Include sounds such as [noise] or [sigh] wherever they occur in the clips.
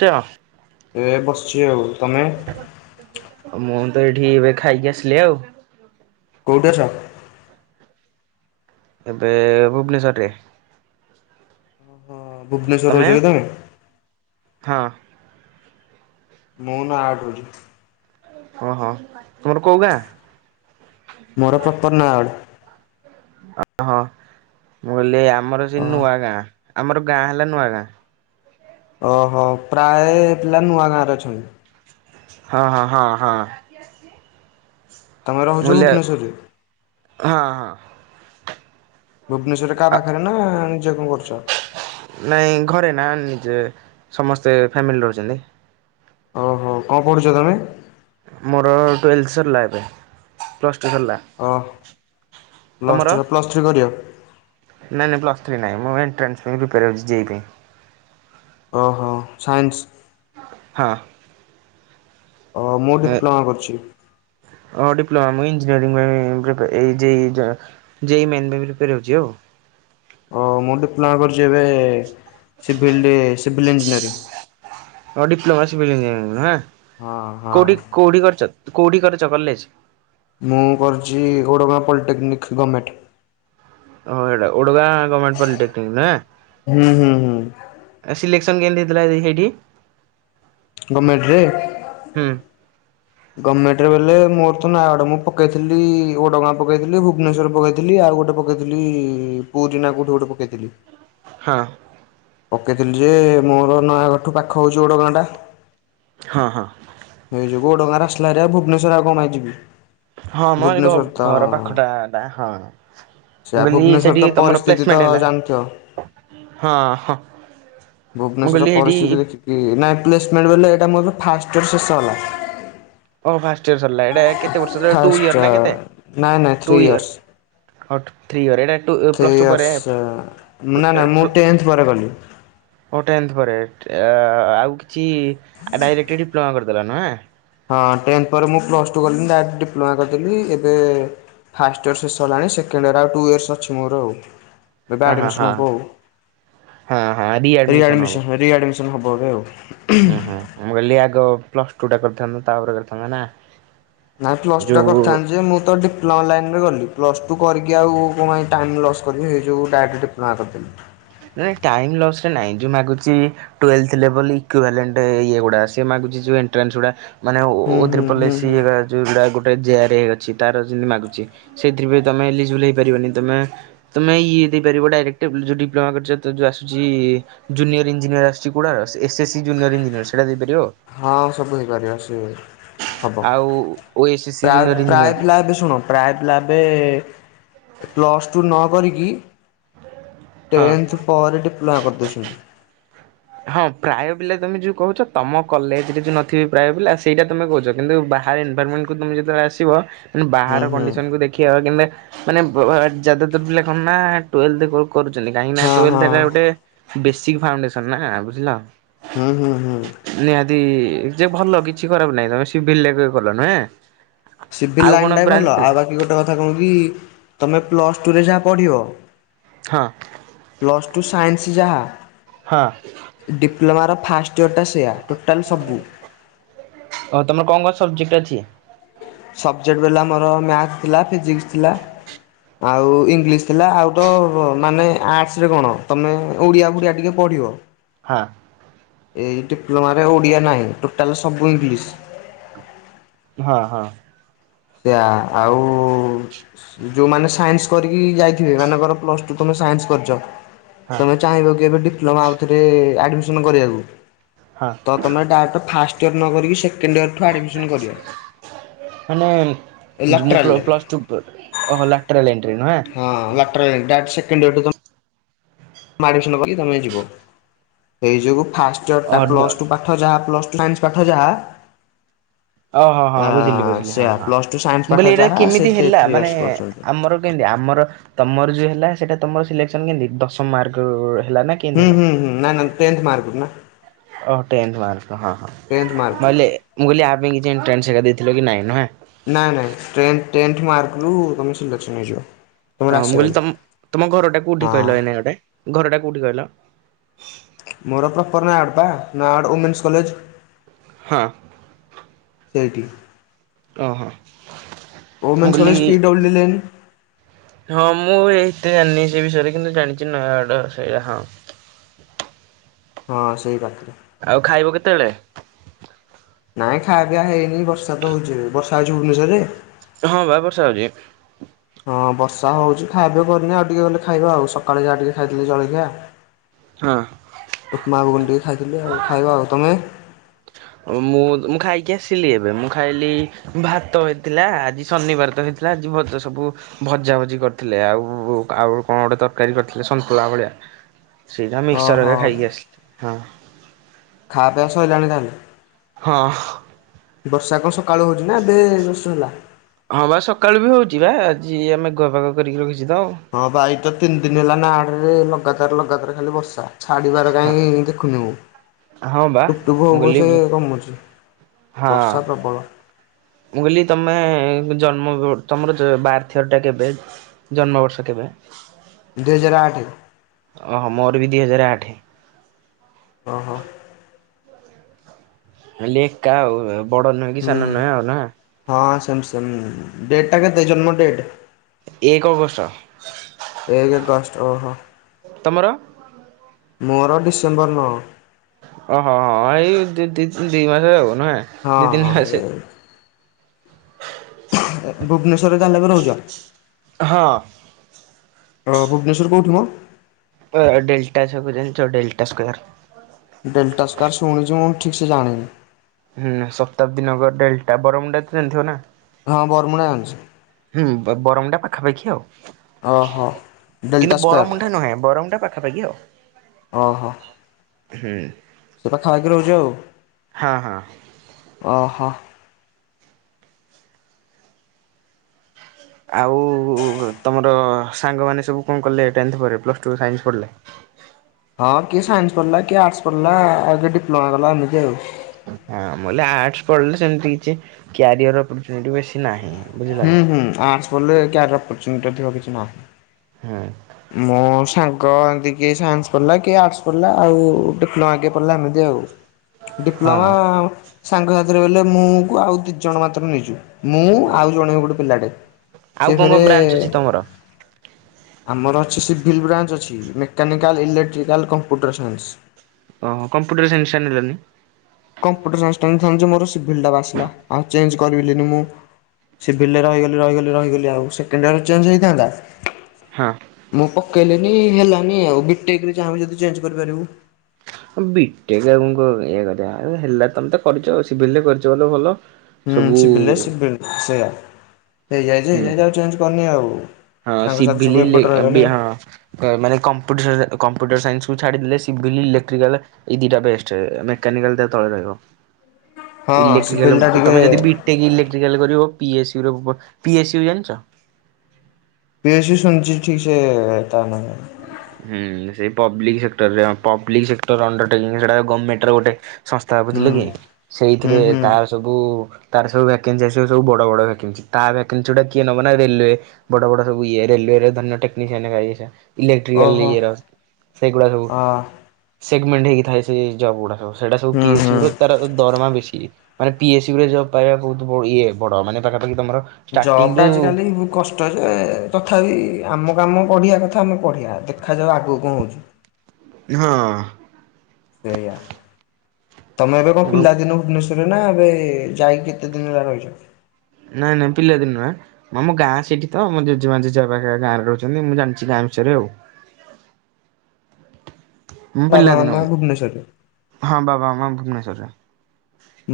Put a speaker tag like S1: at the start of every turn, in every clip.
S1: ଚ
S2: ଏ ବସିଛି ଆଉ ତମେ?
S1: ମୁଁ ତ ଏଠି ଏବେ ଖାଇକି ଆସିଲି ଆଉ।
S2: କୋଉଠି ଅଛ?
S1: ଏବେ ଭୁବନେଶ୍ଵରରେ।
S2: ହଁ ଭୁବନେଶ୍ୱର ରହୁଛ କି ତମେ?
S1: ହଁ।
S2: ମୁଁ ନୟାଡ଼ ରହୁଛି।
S1: ଓହୋ ତୁମର କୋଉ ଗାଁ?
S2: ମୋର ପ୍ପ୍ରପର ନୟାଗଡ଼।
S1: ଓ ହଁ ମୁଁ କହିଲି ଆମର ସେ
S2: ଓ
S1: ନୂଆଗାଁ ଆମର ଗାଁ ହେଲା ନୂଆଗାଁ।
S2: ଓହୋ ପ୍ରାୟ ପିଲା ନୂଆ ଗାଁରେ ଅଛନ୍ତି।
S1: ହଁ ହ ହଁ ହଁ।
S2: ତମେ ରହୁଛ
S1: ମୁୂଲ୍ୟ
S2: ଭୁବନେଶ୍ୱରରେ
S1: ହଁ ହଁ
S2: ଭୁବନେଶ୍ୱରରେ କାହା
S1: ଆଁ
S2: ପାଖରେ ନା ନିଜେ କଣ କରୁଛ?
S1: ନାଇଁ ଘରେ ନା ଆନି ଯେ ସମସ୍ତେ ଫ୍ୟାମିଲି ରହୁଛନ୍ତି।
S2: ଓହୋ କଣ ପଢୁଛ ତମେ?
S1: ମୋର ଟୁଏଲ୍ଥ ସରିଲା ଏବେ ପ୍ଲସ୍ ଟୁ ସରିଲା।
S2: ଓ ପ୍ଲସ୍ ଟୁ
S1: ତମର
S2: ପ୍ଲସ୍ ଥ୍ରୀ କରିବ?
S1: ନାଇଁ ନାଇଁ ପ୍ଲସ୍ ଥ୍ରୀ ନାଇଁ। ମୁଁ ଏଣ୍ଟ୍ରାନ୍ସ ପାଇଁ ପ୍ରିପେୟାର୍ ହେଉଛି ଯେଇ ପାଇଁ।
S2: ଓହୋ ସାଇନ୍ସି
S1: ହଁ।
S2: ଓ ମୁଁ
S1: ଏ
S2: ଡିପ୍ଲୋମା କରୁଛି।
S1: ଡିପ୍ଲୋମା ମୁଁ ଇ ରିଗାଡିଂ ପାଇଁ ପ୍ରିପ୍ରା ଏଇ ଯେଇ ମେନ୍ ପାଇଁ ପ୍ରିପ୍ରାର ହଉଛି ଆଉ।
S2: ଓ ମୁଁ ଡିପ୍ଲୋମା କରିଛି ଏବେ ସିଭିଲ୍ ଡି ସିଭିଲ୍ ଇଞ୍ଜିନିୟରିଂ।
S1: ଓଁ ଡିପ୍ଲୋମା ସିଭିଲ ଞଜିନିୟରଂ ନୁହେଁ
S2: ହଁ ହଁ
S1: କଉଠି କଉଠି କରିଛ? କୋଉଠି କରିଛ କଲେଜ?
S2: ମୁଁ କରୁଛି ଓଡ଼ଗାଁ ପଲିଟେକ୍ନିକ୍ ଗମେଣ୍ଟ।
S1: ଓହୋଃ ଓଡ଼ଗାଁ ଗମେଣ୍ଟ ପଲିଟେକିନିକ୍ ନା
S2: ହୁଁ ହୁଁ ହୁଁ
S1: ସିଲେ ସନ୍ କେମିତି ହେଇଥିଲା ହେଇଠି?
S2: ଗମେଣ୍ଟ ରେ?
S1: ହୁଁ
S2: ଗମେଣ୍ଟରେ ବଲେ ମୋର ତ ନୟାଗଡ ମୁଁ ପକେଇଥିଲି ଓଡଗାଁ ପକେଇଥିଲି ଭୁବନେଶ୍ଵର ପକେଇଥିଲି ଆଉ ଆଉ ଗୋଟେ ପକେଇଥିଲି ପୁରୀ ନା କୋଉଠି ଗୋଟେ ପକେଇଥିଲି।
S1: ହଁ।
S2: ପକେଇଥିଲି ଯେ ମୋର ନୟାଗଡ ଠୁ ପାଖ ହଉଛି ଓଡ଼ଗାଁ ଟା।
S1: ହଁ ହଁ।
S2: ଏଇ ଯୋଗୁ ଓଡ଼ଗାଁ ଆସିଲା ହେରି ଆଉ ଭୁବନେଶ୍ୱର ଆଉ କଣ ପାଇଁ ଯିବି।
S1: ହଁମ ଏ ଘ
S2: ଭୁବନେଶ୍ୱର ତ
S1: ଘର ପାଖଟା ଏଟା ହଁ।
S2: ସେଆ
S1: ମୁଁ କହିଲି
S2: ଭୁବନେଶ୍ୱର
S1: ସେଠି
S2: ତ
S1: ତମର
S2: ପରିସ୍ଥିତି ତ
S1: ପ୍ଲେସମେଣ୍ଟ ହେଲା ହଁ। ମୁଁ
S2: ଭୁବନେଶ୍ଵର
S1: କହିଲି ହେଇଠି
S2: ପରିସ୍ଥିତି ଦେଖି ନାଇଁ ପ୍ଲେସମେଣ୍ଟ ବଲେ ଏଇଟା ମୋ ଫାଷ୍ଟୟର୍ ସେସ୍ ହେଲା।
S1: ଓ ଫାଷ୍ଟ ଇୟର ସରିଲା ଏଟା କେତେ ବର୍ଷ ଟୁ
S2: ଫାଷ୍ଟ
S1: ଇୟର ନା କେତେ
S2: ନାଇଁ ନାଇଁ ଥ୍ରୀ
S1: ଟୁ
S2: ଇୟର୍ସ।
S1: ଇୟର। ଆଉ ଥ୍ରୀ ଇୟର।
S2: ଥ୍ରୀ
S1: ପ୍ଲଟୁ ପରେ
S2: ଇୟର୍ସ ନା ନା ମୁଁ ଟେନ୍ଥ ପରେ ଗଲି।
S1: ଟେନ୍ଥ ପରେ ଟେ ଆଉ କିଛି ଡାଇରେକ୍ଟ ଡିପ୍ଲୋମା କରିଦେଲ ନୁହେଁ।
S2: ହଁ ଟେନ୍ଥ ପରେ ମୁଁ ପ୍ଲସ୍ ଟୁ କଲିିନି ଡାଇରେକ୍ଟ ଡିପ୍ଲୋମା କରିଦେଲି ଏବେ ଫାଷ୍ଟ ଇୟର୍ ଶେଷ ହେଲାଣି ସେକେଣ୍ଡ ଇୟର୍ ଆଉ ଟୁ ଇୟର୍ସ ଅଛି ମୋର ଆଉ। ଏବେ
S1: ଅ ହଁ ହଁ
S2: ଆଡ଼ମିସନ ହବ ଆଉ
S1: ହଁ ହଁ
S2: ରି
S1: ରିଆଡମିସନ
S2: ଆଡିମିଶନ ରି ଆଡିମିଶନ ହବ ଏବେ ଆଉ।
S1: ଉୁଁ ହୁଁ ମୁଁ କହିଲି ଆଗ ପ୍ଲସ ଟୁ ଟା କରିଥାନ୍ତା ତାପରେ କରିଥାନ୍ତା ନା।
S2: ନାଇଁ ପ୍ଲସ ଟୁ ଟା
S1: ଯୋଉ
S2: କରିଥାନ୍ତି ଯେ ମୁଁ ତ ଡିପ୍ଲମା ଲାଇନ ରେ ଗଲି ପ୍ଲସ୍ ଟୁ କରିକି ଆଉ କଣ ପାଇଁ ଟାଇମ୍ ଲସ୍ କରିକି ସେ ଯେଉ ଡାଇରେଟ ଡିପ୍ଲମା କରିଥିଲି।
S1: ନାଇଁ ଟାଇମ ଲସ ରେ ନାଇଁ ଯଉ ମାଗୁଛି ଟୁଏଲଥ ଲେବୁଲ ଇକୁଭେଲେଣ୍ଟ ଇଏ ଗୁଡା ସିଏ ମାଗୁ ଯଉ ଏଣ୍ଟ୍ରାନ୍ସ ଗୁଡା ମାନେ
S2: ହୁଁ
S1: ଓ
S2: ହୁଁ ହୁଁ
S1: ତ୍ରିପୁଲଏସି
S2: ହୁଁ
S1: ଯଉ ଯେ ଆରାଇ ଅଛି ତାରତି ମାଗୁଛି ସେଥିରେ ତମେ ଇଲିିଜିବୁଲ ହେଇପାରିବନି ତମେ ତମେ ଇ ଏ ଦେଇପାରିବ ଡାଇରେକ୍ଟ ଯଦି ପ୍ଲୋମା କରିଚତ ଜଉ ଆସୁଛି ଜୁନିଅର ଇଞ୍ଜିନିଅର ଆସୁଛି କୋଡାର S S C junior engineer ସେଟା ଦେଇପା
S2: ହଁ ସବୁ ହେଇପାରିବା ସେ ହବ
S1: ଆଉ ଓ ଏସ୍ ଏସ୍ ସି
S2: ପ୍ରାୟ
S1: ଜୁନିୟର ଇଞ୍ଜିନିୟର
S2: ପ୍ରାୟ ପିଲା ଏବେ ଶୁଣ ପ୍ରାୟ ପିଲା ଏବେ ଏ ପ୍ଲସଟୁ ନ କରିକି
S1: ହଁ
S2: ଟେନ୍ଥ ପରେ ଡିପ୍ଲୋମା କରିଦଉଛନ୍ତି।
S1: ହଁ ପ୍ରାୟ ପିଲା ତମେ ଯୋଉ କହୁଛ ତମ କଲେଜ ରେ ଯୋଉ ନଥିବେ ପ୍ରାୟ ପିଲା ସେଇଟା ତମେ କହୁଛ କିନ୍ତୁ ବା ହାରେ ଇନପାରମେଣ୍ଟ କୁ ତମେ ଯେତେବେଳେ ଆସିବ ନେ ବାହାର
S2: ହୁଁ ହୁଁ।
S1: କଣ୍ଡିସନକୁ ଦେଖିବାକୁ କିନ୍ତତା ମାନେ ଯାଦାଦୂର ପିଲା କଣ ନା ଟୁଏଲ୍ଭ କରୁ କରୁଛନ୍ତି କାହିଁକି ନା
S2: ହଁ
S1: ଟୁଏଥ
S2: ହଁ।
S1: ହେଲା ଗୋଟେ ବେଶିକ ଫାଉଣ୍ଡେସ ନା ବୁଝିଲ।
S2: ହୁଁ ହୁଁ ହୁଁ।
S1: ନିହାତି ଯେ ଭଲ କିଛି ଖରାପ ନାଇଁ ତମେ ସିବିଲ ରେ ବି ଭଲ ନୁହେଁ।
S2: ସିଭିଲ୍
S1: ଆଉ କଣ
S2: ଲାଇନ୍ ଟା ବି
S1: ବ୍ରାଞ୍ଚ
S2: ଭଲ
S1: ଥିଲା
S2: ଆଉ ବାକି ଗୋଟେ କଥା କଣ କି ତମେ ପ୍ଲସଟୁରେ ଯାହା ପଢ଼ିବ।
S1: ହଁ।
S2: ପ୍ଲସ୍ ଟୁ ସାଇନ୍ସ ଯାହା
S1: ହଁ
S2: ଡିପ୍ଲୋମାର ଫାଷ୍ଟ ଇୟର ଟା ସେଆ।
S1: ଓ ତମର କଣ କଣ ସବଜେକ୍ଟ ଅଛି?
S2: ସବଜେକ୍ଟ ରହିଲା ମୋର ମ୍ୟାଥ ଥିଲା, ଫିଜିକ୍ସ ଥିଲା। ଆଉ ଇଂଲିଶ ଥିଲା ଆଉ ତ ମାନେ ଆର୍ଟସ ରେ କଣ ତମେ ଓଡିଆ ଭୁଡିଆ ଟିକେ ପ ପଡ଼ିବ।
S1: ହଁ।
S2: ଏଇ ଡିପ୍ଲୋମାରେ ଓଡିଆ ନାହିଁ ଟୋଟାଲ ସବୁ ଇଂଲିଶ।
S1: ହଁ ହଁ।
S2: ସେଆ ଆଉ ଯୋଉମାନେ ସାଇନ୍ସ କରିକି ଯାଇଥିବେ ମାନେକର ପ୍ଲସଟୁ ତମେ ସାଇନ୍ସ କରିଛ
S1: ହଁ
S2: ତମେ ଚାହିଁବ କି ଏବେ ଡିପ୍ଲୋମାଆଉ ଥରେ ଆଡ୍ମିଶନ କରିବାକୁ?
S1: ହଁ
S2: ତ ତମେ ଡାରେକ୍ଟ ଫାଷ୍ଟ ଇୟର ନକରିକି ସେକେଣ୍ଡ ଇୟର ଠୁ ଆଡ଼ମିସନ କରଦିଅ।
S1: ମାନେଁ ଜ ମୁ ପ୍ଲ ପ୍ଲସ ଟୁ ପ ଓହୋ ଲାଟେରାଲିଏଣ୍ଟ୍ରି।
S2: ହଁ ଲାଟ୍ରେଲ ଦ୍ୟାଟ ସେକଣ୍ଡୟୀରଠୁ ତ ଆଡମିସନ ନବ କି ତମେ ଯିବ ସେଇ ଯୋଗୁଁ ଫାଷ୍ଟ ଇୟର ଟା ପ୍ଲସ ଟୁ ପାଠ ଯାହା ପ୍ଲସ୍ ଫାଞ୍ଚ ପାଠ ଯାହା
S1: ଓ ହୋ ହଁଁ ବୁଝିଲି ବୁଝିଲି ହଁ
S2: ସେୟା
S1: ହଁ।
S2: ପ୍ଲସ୍ ଟୁ ସାଇନ୍ସ
S1: ମୁଁ
S2: ପାଠ
S1: କହିଲି ଏଇଟା
S2: ଯାହା ସେ
S1: କେମିତି ହେଲା
S2: ଥ୍ରୀ
S1: ମାନେ
S2: ଇୟର୍ସ କରୁଛନ୍ତି
S1: ଆମର କେମିତି ଆମର ତମର ଯୋଉ ହେଲା ସେଇଟା ତମର ସିଲେକ୍ସନ କେମିତି ଦଶମ ମାର୍କରୁ ହେଲା ନା କେନ୍ଦ୍
S2: ହୁଁ
S1: ହେଲା
S2: ହୁଁ ହୁଁ ନାଇଁ ନାଇଁ ଟେନ୍ଥ ମାର୍କରୁ ନା
S1: ଓହୋ ଟେନ୍ଥ ମାର୍କ ହଁ ହଁ
S2: ଟେନ୍ଥ ମାର୍କରୁ
S1: ଭହେଲେ ମୁଁ କହିଲି ଆ ପାଇଁ କିଛି ଏଣ୍ଟ୍ରାନ୍ସ ହେ ଏକା ଦେଇଥିଲ କି ନାଇଁ ନୁହେଁ।
S2: ନାଁ ନାଇଁ ଟେନ ଟେନ୍ଥ ମାର୍କରୁୁ ତମେ ସିଲେକ୍ସନ୍ ହେଇଯିବ।
S1: ହଁ
S2: ତୁମର
S1: ମୁଁ
S2: ଆସିବ
S1: କହିଲି
S2: ଭାରି
S1: ତମ ତମ ଘରଟା କୋଉଠି
S2: ହଁ
S1: କହିଲ ଏନେ ଗୋଟେ ଘରଟା କୋଉଠି କହିଲ?
S2: ମୋର ପ୍ରଫର ନାୟଡ଼ ପା ନାୟଡ଼ ଉମେନ୍ସ କଲେଜ।
S1: ହଁ।
S2: ସେଇଠି
S1: ଓହୋ ମୁଁ
S2: ଓମେନ୍ସ
S1: କହିଲି
S2: କଲେଜ ପିଡବ୍ଲୁଲେନ୍।
S1: ହଁ ମୁଁ ଏତେ ଜାଣିନି ସେ ବିଷୟରେ କିନ୍ତୁ ଜାଣିଛି ନୟାଗଡ ସେଇଟା ହଁ। [inaudible]
S2: ହଁ ସେଇଟା।
S1: ଆଉ ଖାଇବ କେତେବେଳେ?
S2: କାଇଁ ଖାଇବା ପିଇବା ତ ହେଇନି ବର୍ଷା ତ ହଉଛି ବର୍ଷା ହଉଛି ଭୁବନେଶ୍ୱରରେ?
S1: ହଁ ବା ବର୍ଷା ହଉଛି।
S2: ହଁ ବର୍ଷା ହଉଛି ଖାଇବା କରିନି ଆଉ ଟିକେ ଗଲେ ଖାଇବା ଆଉ ସକାଳେ ଯାହା ଟିକେ ଖାଇଥିଲି ଜଳଖିଆ।
S1: ହଁ
S2: ଉପମା ଗୁଗୁନି ଟିକେ ଖାଇଥିଲି ଆଉ ଖାଇବି ଆଉ ତମେ?
S1: ମୁଁ ମୁଁ ଖାଇକି ଆସିଲି ଏବେ ମୁଁ ଖାଇଲି ଭାତ ହେଇଥିଲା ଆଜି ଶନିବାର ତ ହେଇ ଥିଲା ଆଜିି ବ ତ ସବୁ ଭଜା ଭଜି କରିଥିଲେ ଆଉ ଆଉ କଣ ଗୋଟେ ତରକାରୀ କରିଥିଲେ ସନ୍ତୁଳା ଭଳିଆ। ସେଇଟା
S2: ଓହୋ
S1: ମିକ୍ସଚର ଖାଇକି ଆସିଲି ହଁ।
S2: ଖା ପିଇବା ଶଇଲାଣି ତାହେଲେ?
S1: ହଁ।
S2: ବର୍ଷା କଣ ସକାଳୁ ହଉଚ ନା ଏବେ ଜଷ୍ଟ ହେଲା?
S1: ହଁ ବା ସକାଳୁ ବି ହଉଛି ବା ଆଜି ଆମେ ମେଘୁଆ ପାଗ କରିକି ରଖିଛି। ତ ଆଉ।
S2: ହଁ ଭାଇ ତ ତିନି ଦିନ ହେଲା ନା ଆଡରେ ଲଗାତାର ଲଗାତାର ଖାଲି ବର୍ଷା। ଛାଡ଼ିବାର କାହିଁ ଦେଖୁନି ମୁଁ
S1: ହଁ ବା
S2: ଟୁପ୍ ଟୁପ
S1: ମୁଁ
S2: ହେଉ
S1: କହିଲି
S2: ପଛେ କମୁଛି।
S1: ହଁ।
S2: ବର୍ଷା ପ୍ରବଳ।
S1: ମୁଁ କହିଲି ତମେ ଜନ୍ମ ତମର ବାରଥ ଇଅର ଟା କେବେ? ଜନ୍ମବର୍ଷ କେବେ?
S2: ଦୁଇ ହଜାର ଆଠ।
S1: ଅ ମୋର ବି ଦୁଇ ହଜାର ଆଠ।
S2: ଓ ହୋ।
S1: ତାହେଲେ ଏକା ଆଉ ବଡ ନୁହେଁ କି ସାନ ନୁହେଁ ଆଉ ନା?
S2: ସାମସଙ୍ଗ ଡେଟ୍ ଟା କେତେ ଜନ୍ମ ଡେଟ୍?
S1: ଏକ ଅଗଷ୍ଟ।
S2: ଏକ ଅଗଷ୍ଟ ଓହୋ।
S1: ତମର?
S2: ମୋର ଡିସେମ୍ବର ନଅ।
S1: ଓହୋ ହଁ ଏଇ ଦ ଦ ଦିଇ ମାସରେ ହବ ନହେ
S2: ହଁ
S1: ଦିଇ ତିନି
S2: ହଁ
S1: ମାସେ।
S2: ଭୁବନେଶ୍ୱରରେ ତାହେଲେ ବି ରହୁଛ
S1: ହଁ
S2: ହଁ ଭୁବନେଶ୍ୱର କେଉଁଠି ମ?
S1: ଅ ଡେଲଟା ସବୁ ଜାଣିଛ ଡଲଟା ସ୍କୋୟାର?
S2: ଡେଲ୍ଟା ସ୍କୋୟାର୍ ଶୁଣିଛି ମୁଁ ଠିକ ସେ ଜାଣିନି।
S1: ହୁଁ ଶତାବ୍ଦୀ ନଗର ଡେଲଟା ବରମୁଣ୍ଡା ତ ଜଣିିଥିବ ନା?
S2: ହଁ ବରମୁଣ୍ଡା ଜାଣିଛି।
S1: ବ-ବରମୁଣ୍ଡା ଟା ପାଖାପାଖି ଆଉ
S2: ଓହୋ। ଡେଲ୍ଟା
S1: କିନ୍ତୁ
S2: ସ୍କୋୟାର
S1: ବରମୁଣ୍ଡା ନୁହେଁ ବରମୁଣ୍ଡା ପା ଖା ପାଖି ଆଉ।
S2: ଓହୋ।
S1: ହୁଁ।
S2: ସେଟା ଖାଇକି ରହୁଛ ଆଉ।
S1: ହଁ ହଁ।
S2: ଓହୋ।
S1: ଆଉ ତମର ସାଙ୍ଗମାନେ ସବୁ କଣ କଲେ ଟେନ୍ଥ ପରେ ପ୍ଲସ ଟୁ ସାଇନ୍ସ ପଢିଲେ? [inaudible]
S2: ହଁ କିଏ ସାଇନ୍ସ ପଢିଲା କିଏ ଆର୍ଟସ ପଢିଲା ଆଉ କିଏ ଡିପ୍ଲୋମା କଲା ଏମିତି ଆଉ।
S1: ହଁ ମୁଁ କହିଲି ଆର୍ଟସ ପଢିଲେ ସେମିତି କିଛି କ୍ୟାରିୟର ଅପରଚୁନିଟି ବେଶୀ ନାହିଁ। ବୁଝିଲ କି?
S2: ହୁଁ ହୁଁ ଆର୍ଟସ ପଢ଼ିଲେ କ୍ୟାରିୟର ଅପରଚୁନିଟି ଅଧିକ କିଛି ନାହି
S1: ହଁ
S2: ମୋ ସାଙ୍ଗ ଏମତି କିଏ ସାଇନ୍ସ ପଢିଲା କିଏ ଆର୍ଟସ ପଢିଲା ଆଉ ଡିପ୍ଲୋମା କିଏ ପଢିଲା ଏମିତି ଆଉ। ଡିପ୍ଲୋମା
S1: ହଁ।
S2: ସାଙ୍ଗ ସାଥିରେ କହିଲେ ମୁଁ ମୁଁ ଆଉ ଦି ଜଣ ମାତ୍ର ନେଇଛୁ। ମୁଁ ଆଉ ଜଣେ ଗୋଟେ ପିଲାଟେ
S1: ଆଉ
S2: ସିଏ
S1: କଣ କଣ
S2: ଫେରେ
S1: ବ୍ରାଞ୍ଚ ଅଛି ତମର?
S2: ଆମର ଅଛି ସିଭିଲ୍ ବ୍ରାଞ୍ଚ ଅଛି ମେକାନିକାଲ୍ ଇଲେକ୍ଟ୍ରିକାଲ୍ କମ୍ପ୍ୟୁଟର ସାଇନ୍ସ।
S1: ଓହୋ କମ୍ପ୍ୟୁଟର ସାଇନ୍ସ ଟା ନେଲନି?
S2: କମ୍ପୁଟର ସାଇନ୍ସ ଟା ନେଇଥାନ୍ତି ଯେ ମୋର ସିଭିଲ ଟା ବା ଆସିଲା ଆଉ ଚେଞ୍ଜ କରିପାଇଲିନି ମୁଁ। ସିଭିଲ ରେ ରହିଗଲି ରହିଗଲି ରହିଗଲି ଆଉ ସେକେଣ୍ଡ ଇୟର ଚେଞ୍ଜ ହେଇଥାନ୍ତା
S1: ହଁ।
S2: ମୁଁ ପ ପକେଇଲେନି ହେଲାନି ଆଉ ବି ଟେକ୍ ରେ ଚାହିଁବୁ ଯଦି ଚେଞ୍ଜ କରିପାରିବୁ।
S1: ହ ବି ଟେକ ଆଉଙ୍କ ଇଏ କରିବା ହେଲା ତମେ ତ କରିଛ ସିଭିଲରେ କରିଛ ବଲେ ଭଲ।
S2: ହୁଁ
S1: ସବୁ
S2: ସିଭିଲରେ ସିଭିଲ ସେଇଆ ହେଇଯାଇଛି
S1: ହୁଁ
S2: ହେଇଯାଇଛି ଆଉ ଚେଞ୍ଜ କରିନି ଆଉ।
S1: ହଁ
S2: ସାଙ୍ଗସାଥି ସବୁ
S1: ସିଭିଲି ଲେ
S2: ଏପଟେ
S1: ବି
S2: ରହିଗଲେ
S1: ହଁ କ ମାନେ କମ୍ପୁଟର ସାସ କମ୍ପୁଟର ସାଇନ୍ସ। ଛାଡିଦେଲେ ସିଭିଲି ଇଲେକ୍ଟ୍ରିକାଲ ଏଇ ଦିଟା ବେଷ୍ଟ ମେକାନିକାଲ ତା ତଳେ ରହିବ।
S2: ହଁ
S1: ଇଲେକ୍ଟ୍ରିକାଲ
S2: ସିଭିଲଟା ଟିକେ
S1: ତମେ ଯଦି ବି ଟେକ ଇଲେକ୍ଟ୍ରିକାଲ ର କରିବ ପି ଏସସି ର ବ ପି ଏସ ୟୁ ଜାଣିଛ?
S2: ପି ଏସ ଶୁଣିଛି ଠିକ ସେଏ ତା ନା। ହୁଁ
S1: ହୁଁ ସେଇ ପବ୍ଲିକ ସେକ୍ଟରରେ ପବ୍ଲିକ ସେକ୍ଟର ଅଣ୍ଡରଟେକିଙ୍ଗ ସେଟା ଗମେଣ୍ଟ ର ଗୋଟେ। ସଂସ୍ଥା ବୁଝିଲେ କି
S2: ହୁଁ
S1: ସେଇଥିରେ
S2: ହୁଁ
S1: ତାର ସବୁ ତାର ସବୁ ଭ୍ୟାକେନ୍ସି ଆସିବ ସବୁ ବଡ ବଡ ଭ୍ୟାକେନ୍ସି ତାର ଏକିଲ ଚୁଡ଼ା କିଏ ନବ ନା ରେଲୱେ ବଡ଼ ବଡ଼ ସବୁ ଇଏରେ ରେଲେୱେ ଧରିନିଅ ଟେକ୍ନିଶିଆନରେ ଭାରି ନିଶା। ଇଲେକ୍ଟ୍ରିକାଲ
S2: ଓହୋ
S1: ଇଏର ସେଗୁଡ଼ା ସବୁ
S2: ଆ
S1: ସେଗମେଣ୍ଟ ହେଇକି ଥାଏ ସେ ଜବ୍ ଗୁଡ଼ା ସବୁ ସେଇଟା ସବୁ
S2: ହୁଁ
S1: ପି ଏସ ୟୁ
S2: ହୁଁ।
S1: ର ତାର ଦରମା ବେଶୀ ମାନେ ପି ଏସ ୟୁ ରେ ଜବ ପାଇବା ବହୁତ ବ ଇଏ ବଡ ମାନେ ପାଖାପାଖି ତମର
S2: ଜବ ଟା ଆଜିକାଲି କଷ୍ଟ ଯେ ତଥାପି ଆମ କାମ ପଢିଆ କଥା ଆମେ ପଢିଆ ଦେଖାଯାଉ ଆଗକୁ କଣ ହଉଛି।
S1: ହଁ।
S2: ସେଇୟା। ତମେ ଏବେ କଣ
S1: ହଁ
S2: ପିଲାଦିନୁ ଭୁବନେଶ୍ଵରରେ ନା ଏବେ ଯାଇକି କେତେ ଦିନ ହେଲା ରହିଛ।
S1: ନାଇଁ ନାଇଁ ପିଲା ଦିନୁ ଆଁ ଆମ ଗାଁ ସେଠି ତ ମୋ ଜେଜେମା ଜେଜେ ବା ପାଖରେ ଗାଁରେ ରହୁଛନ୍ତି ମୁଁ ଜାଣିଛି ଗାଁ। ଚେରେ ଆଉ। ମୁଁ
S2: ବାବା
S1: ପିଲା ଦିନୁ
S2: ମାମା
S1: ମୁଁ
S2: ଭୁବନେଶ୍ୱରରେ
S1: ହଁ ବାବା ମାମା ଭୁବନେଶ୍ଵରରେ।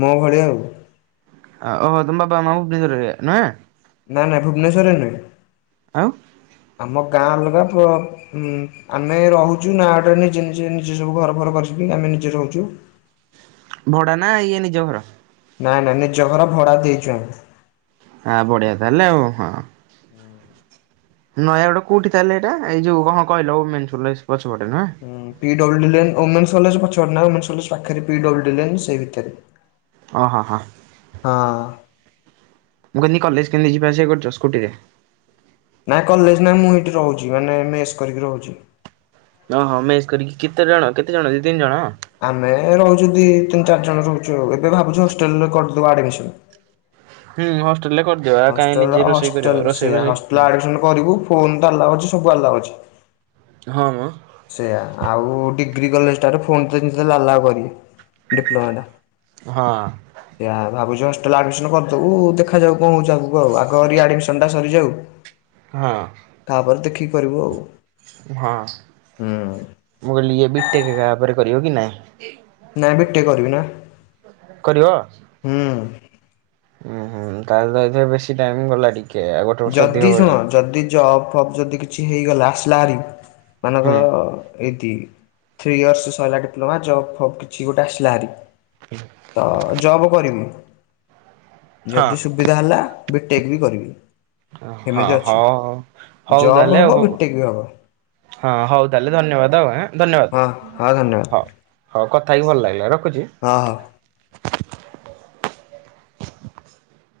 S2: ମୋ ଭଳିଆ ଆଉ।
S1: ଓହୋ ତମ ବାବା ମାମା ଭୁବନେଶ୍ୱରରେ ନୁହେଁ।
S2: ନାଇ ନାଇ ଭୁବନେଶ୍ଵରରେ ନୁହେଁ
S1: ଆଉ
S2: ଆମ ଗାଁ ଅଲଗା ଅଉଁ ଆମେ ରହୁଛୁ ନା ଆଡରେ ନିଜେ ନିଜେ ନିଜେ ସବୁ ଘର ଭର କରିଚୁ ଆମେ ନିଜେ ରହୁଚୁ।
S1: ଭଡା ନା ଇଏ ନିଜ ଘର।
S2: ନାଇଁ ନାଇଁ ନିଜ ଘର ଭଡ଼ା ଦେଇଚୁ ଆମେ।
S1: ଆଁ ବଢିଆ ତାହେଲେ ଆଉ ହଁ। ନୟାଗଡ଼ କୋଉଠି ତାହେଲେ ଏଇଟା ଏଇ ଯୋଉ କଣ କହିଲ ମେନସୁଲେସ।
S2: ହୁଁ ପିଡବ୍ଲୁ ଡିଲେନ୍ ଓମେନ୍ସ କଲେଜ ପଛ ପଟ ନା ଓମେନ୍ସ କଲେଜ। ପାଖରେ ପିଡବ୍ଲୁ ଡିଲେନ୍ ସେହି ଭିତରେ।
S1: ଓ ହଁ ହଁ।
S2: ହଁ
S1: ମୁଁ କହିଲି କଲେଜ କେମିତି ଯିବା ଆସିବା କରୁଛ ସ୍କୁଟିରେ।
S2: ନାଇଁ କଲେଜ ନାଇଁ ମୁଁ ଏଇଠି ରହୁଛି ମାନେ ମେସ୍ କରିକି ରହୁଛି।
S1: ଓ ହଁ ମେସ୍ କରିକି କେତେ ଜଣ କେତେ ଜଣ ତିନି ଜଣ।
S2: ଆମେ ରହୁଛୁ ଦି ତିନି ଚାରି ଜଣ ରହୁଛୁ ଏବେ ଭାବୁଛୁ ହଷ୍ଟେଲରେ କରିଦବୁ ଆଡମିସନ।
S1: ହୁଁ ହ।
S2: ହଷ୍ଟଲ ହଷ୍ଟଲେ ସେୟା
S1: ବୋଷେଇ
S2: ହଷ୍ଟେଲ ଆଡ଼ମିସନ କରିବୁ ଫୋନତ ଅଲାଉ ଅଛି ସବୁ ଆଲଉ ଅଛି।
S1: ହଁ ମ
S2: ସେଇୟା ଆଉ ଟିକ ଡିଗ୍ରୀ କଲେଜଟାରେ ଫୋନ୍ [unintelligible] ଆଲାଉ କରିବେ ଡିପ୍ଲୋମାଟା।
S1: ହଁ
S2: ସେଆ ଭାବୁଛି ହଷ୍ଟେଲ ଆଡମିସନ କରିଦବୁ ଦେଖାଯାଉ। କଣ ହୋଉଛି ଆଗକୁ ଆଉ ଆଗ ରି ଆଡମିସନ ଟା ସରିଯାଉ
S1: ହଁ।
S2: ତାପରେ ଦେଖିକି କରିବୁ ଆଉ।
S1: ହଁ
S2: ହୁଁ
S1: ମୁଁ କହିଲି ବି ଟେକ ୟା ପରେ କରିବ କି ନାଇଁ?
S2: ନାଇ ବିଟେକ କରିବି ନା।
S1: କରିବ?
S2: ହୁଁ।
S1: ଉୁଁ ହୁଁ ତାହଲେ ତ ଏଥରେ ବେଶୀ ଟାଇମ ଗଲା ଟିକେ। ଆଉ ଗୋଟେ ବର୍ଷ ଅଧିକ
S2: ଯଦି ଶୁଣ
S1: ପଳେଇଗଲା।
S2: ଯଦି ଜପ୍ ଫପ୍ ଯଦି କିଛି ହେଇଗଲା ଆସିଲାରି
S1: ହୁଁ
S2: ମାନଙ୍କର ଏଇ ଦି ଥ୍ରୀ ଇୟର୍ସ ସରିଲା ଡିପ୍ଲୋମା ଜବ୍ ଫବ୍ କିଛି ଗୋଟେ ଆସିଲା ହରି। ତ ଜବ କରିବି।
S1: ହଁ
S2: ଯଦି ସୁବିଧା ହେଲା ବିଟେକ୍ ବି କରିବି।
S1: ହଁ
S2: ଏମିତି ଅଛି
S1: ହଉ ହଉ ତାହେଲେ
S2: ଜବ
S1: ଆଉ
S2: ହବ
S1: ହଉ।
S2: ବିଟେକ୍ ବି ହବ।
S1: ହଁ ହଉ ତାହେଲେ ଧନ୍ୟବାଦ ଆଉ ଆ ଧନ୍ୟବାଦ
S2: ହଁ ହଁ
S1: ହଉ
S2: ଧନ୍ୟବାଦ
S1: ହଉ କ ଥା ହେଇକି ଭଲ ଲାଗିଲା ର
S2: ହଁ ହଁ।